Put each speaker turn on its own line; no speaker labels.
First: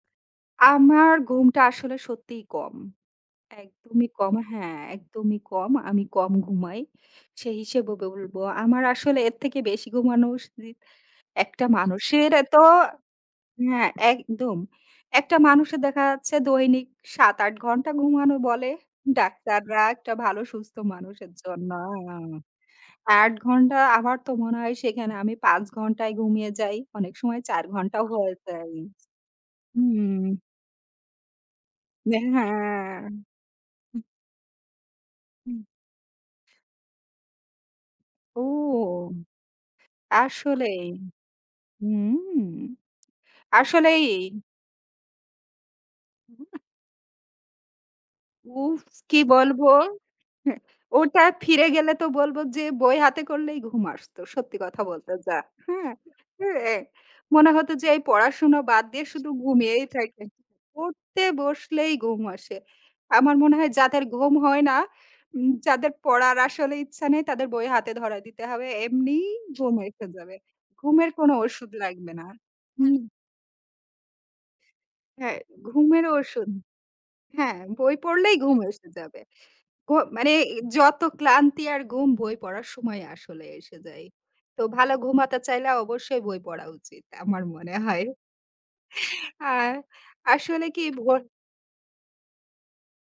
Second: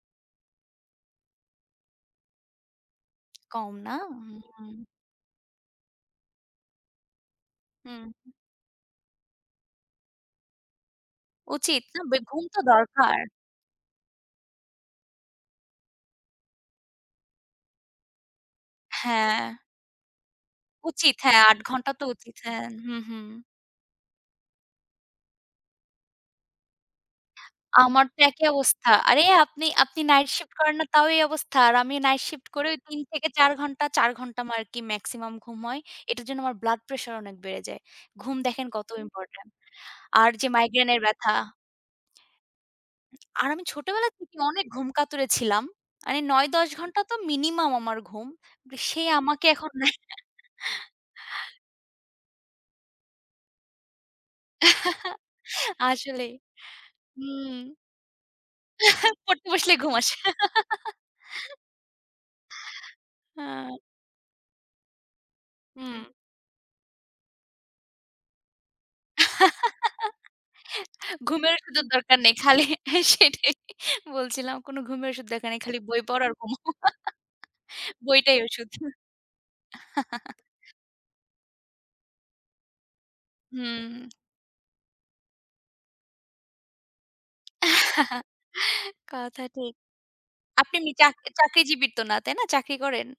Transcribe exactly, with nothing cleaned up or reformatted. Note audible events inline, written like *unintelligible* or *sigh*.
আমার ঘুমটা আসলে সত্যিই কম।
কম না?
একদমই কম। হ্যাঁ,
হুম।
একদমই কম। আমি কম ঘুমাই। সেই হিসেবে
হুম, হুম।
বলবো, আমার আসলে এর থেকে বেশি ঘুমানো। *unintelligible* একটা
উচিত না। বে
মানুষের এতো
ঘুমটা দরকার।
হ্যাঁ, একদম। একটা মানুষের দেখা যাচ্ছে দৈনিক সাত, আট ঘণ্টা ঘুমানো বলে
হ্যাঁ।
ডাক্তাররা একটা ভালো সুস্থ
উচিত।
মানুষের
হ্যাঁ, আট
জন্য,
ঘণ্টা তো
হ্যা।
উচিত। হ্যাঁ, হুম, হুম।
আট ঘণ্টা আমার তো মনে হয় সেখানে আমি পাঁচ ঘণ্টাই গুমিয়ে যাই, অনেক সময় চার ঘণ্টাও
আমার তো
হয়ে
একই
যায়।
অবস্থা। আরে, আপনি আপনি night
হুম।
shift করেন না, তাও এই অবস্থা। আর আমি
দে
night shift করেও তিন
হ্যাঁ।
থেকে চার ঘণ্টা
হুম।
চার ঘণ্টা মা আমার আরকি maximum
হুম।
ঘুম হয়। এটার জন্য আমার blood pressure অনেক বেড়ে যায়। ঘুম
ও!
দেখেন কত ইম্পর্টেন্ট। আর যে,
আসলেই।
মাইগ্রেনের ব্যথা
হুম। *tsk*
হু, আর আমি
আসলেই।
ছোটবেলা থেকে অনেক ঘুমকাতুরে ছিলাম। আনে
হু, হু,
নয়,
অ্যা
দশ ঘণ্টা তো minimum আমার ঘুম। কি
উফ!
সে
কি
আমাকে
বলবো?
এখন নেয়
হ্যাঁ, ওটা
*chuckles*
ফিরে গেলে তো বলবো যে, বই হাতে করলেই ঘুম আসতো। সত্যি কথা বলতে
*chuckles*
যা, হ্যাঁ?
আসলেই,
হ্যাঁ, এ মনে
হুম।
হতো যে, এই পড়াশোনা বাদ দিয়ে
*chuckles*
শুধু
পড়তে বসলেই
ঘুমিয়েই
ঘুম আসে।
থাকি। পড়তে
*chuckles*
বসলেই গুম আসে। আমার মনে হয়
আ
যাদের গুম হয় না, উম যাদের
উম।
পড়ার আসলে ইচ্ছা নেই, তাদের বই হাতে ধরাই দিতে হবে। এমনিই ঘুম এসে
*chuckles*
যাবে। ঘুমের কোন
ঘুমের
ওষুধ
ওষুধের
লাগবে
দরকার
না।
নেই, খালি আ
হুম।
সেটাই বলছিলাম। কোন ঘুমের ওষুধ
হ্যাঁ,
দেকার নেই, খালি বই
ঘুমের
পড় আর
ওষুধ।
ঘুমাও।
হ্যাঁ, বই
*chuckles*
পড়লেই
বইটাই
ঘুম
ওষুধ।
এসে
হুম।
যাবে। ঘু মানে
*chuckles*
যত ক্লান্তি আর গুম বই পড়ার সময় আসলে এসে
হুম।
যায়।
*smacks lips*
তো ভালো ঘুম হতে চাইলে অবশ্যই বই পড়া উচিত আমার মনে হয়।
*chuckles* কথা
আর
ঠিক।
আসলে
আপনি
কি
মি চা
ভোর
চাকরিজীবী তো না, তাই না? চাকরি করেন?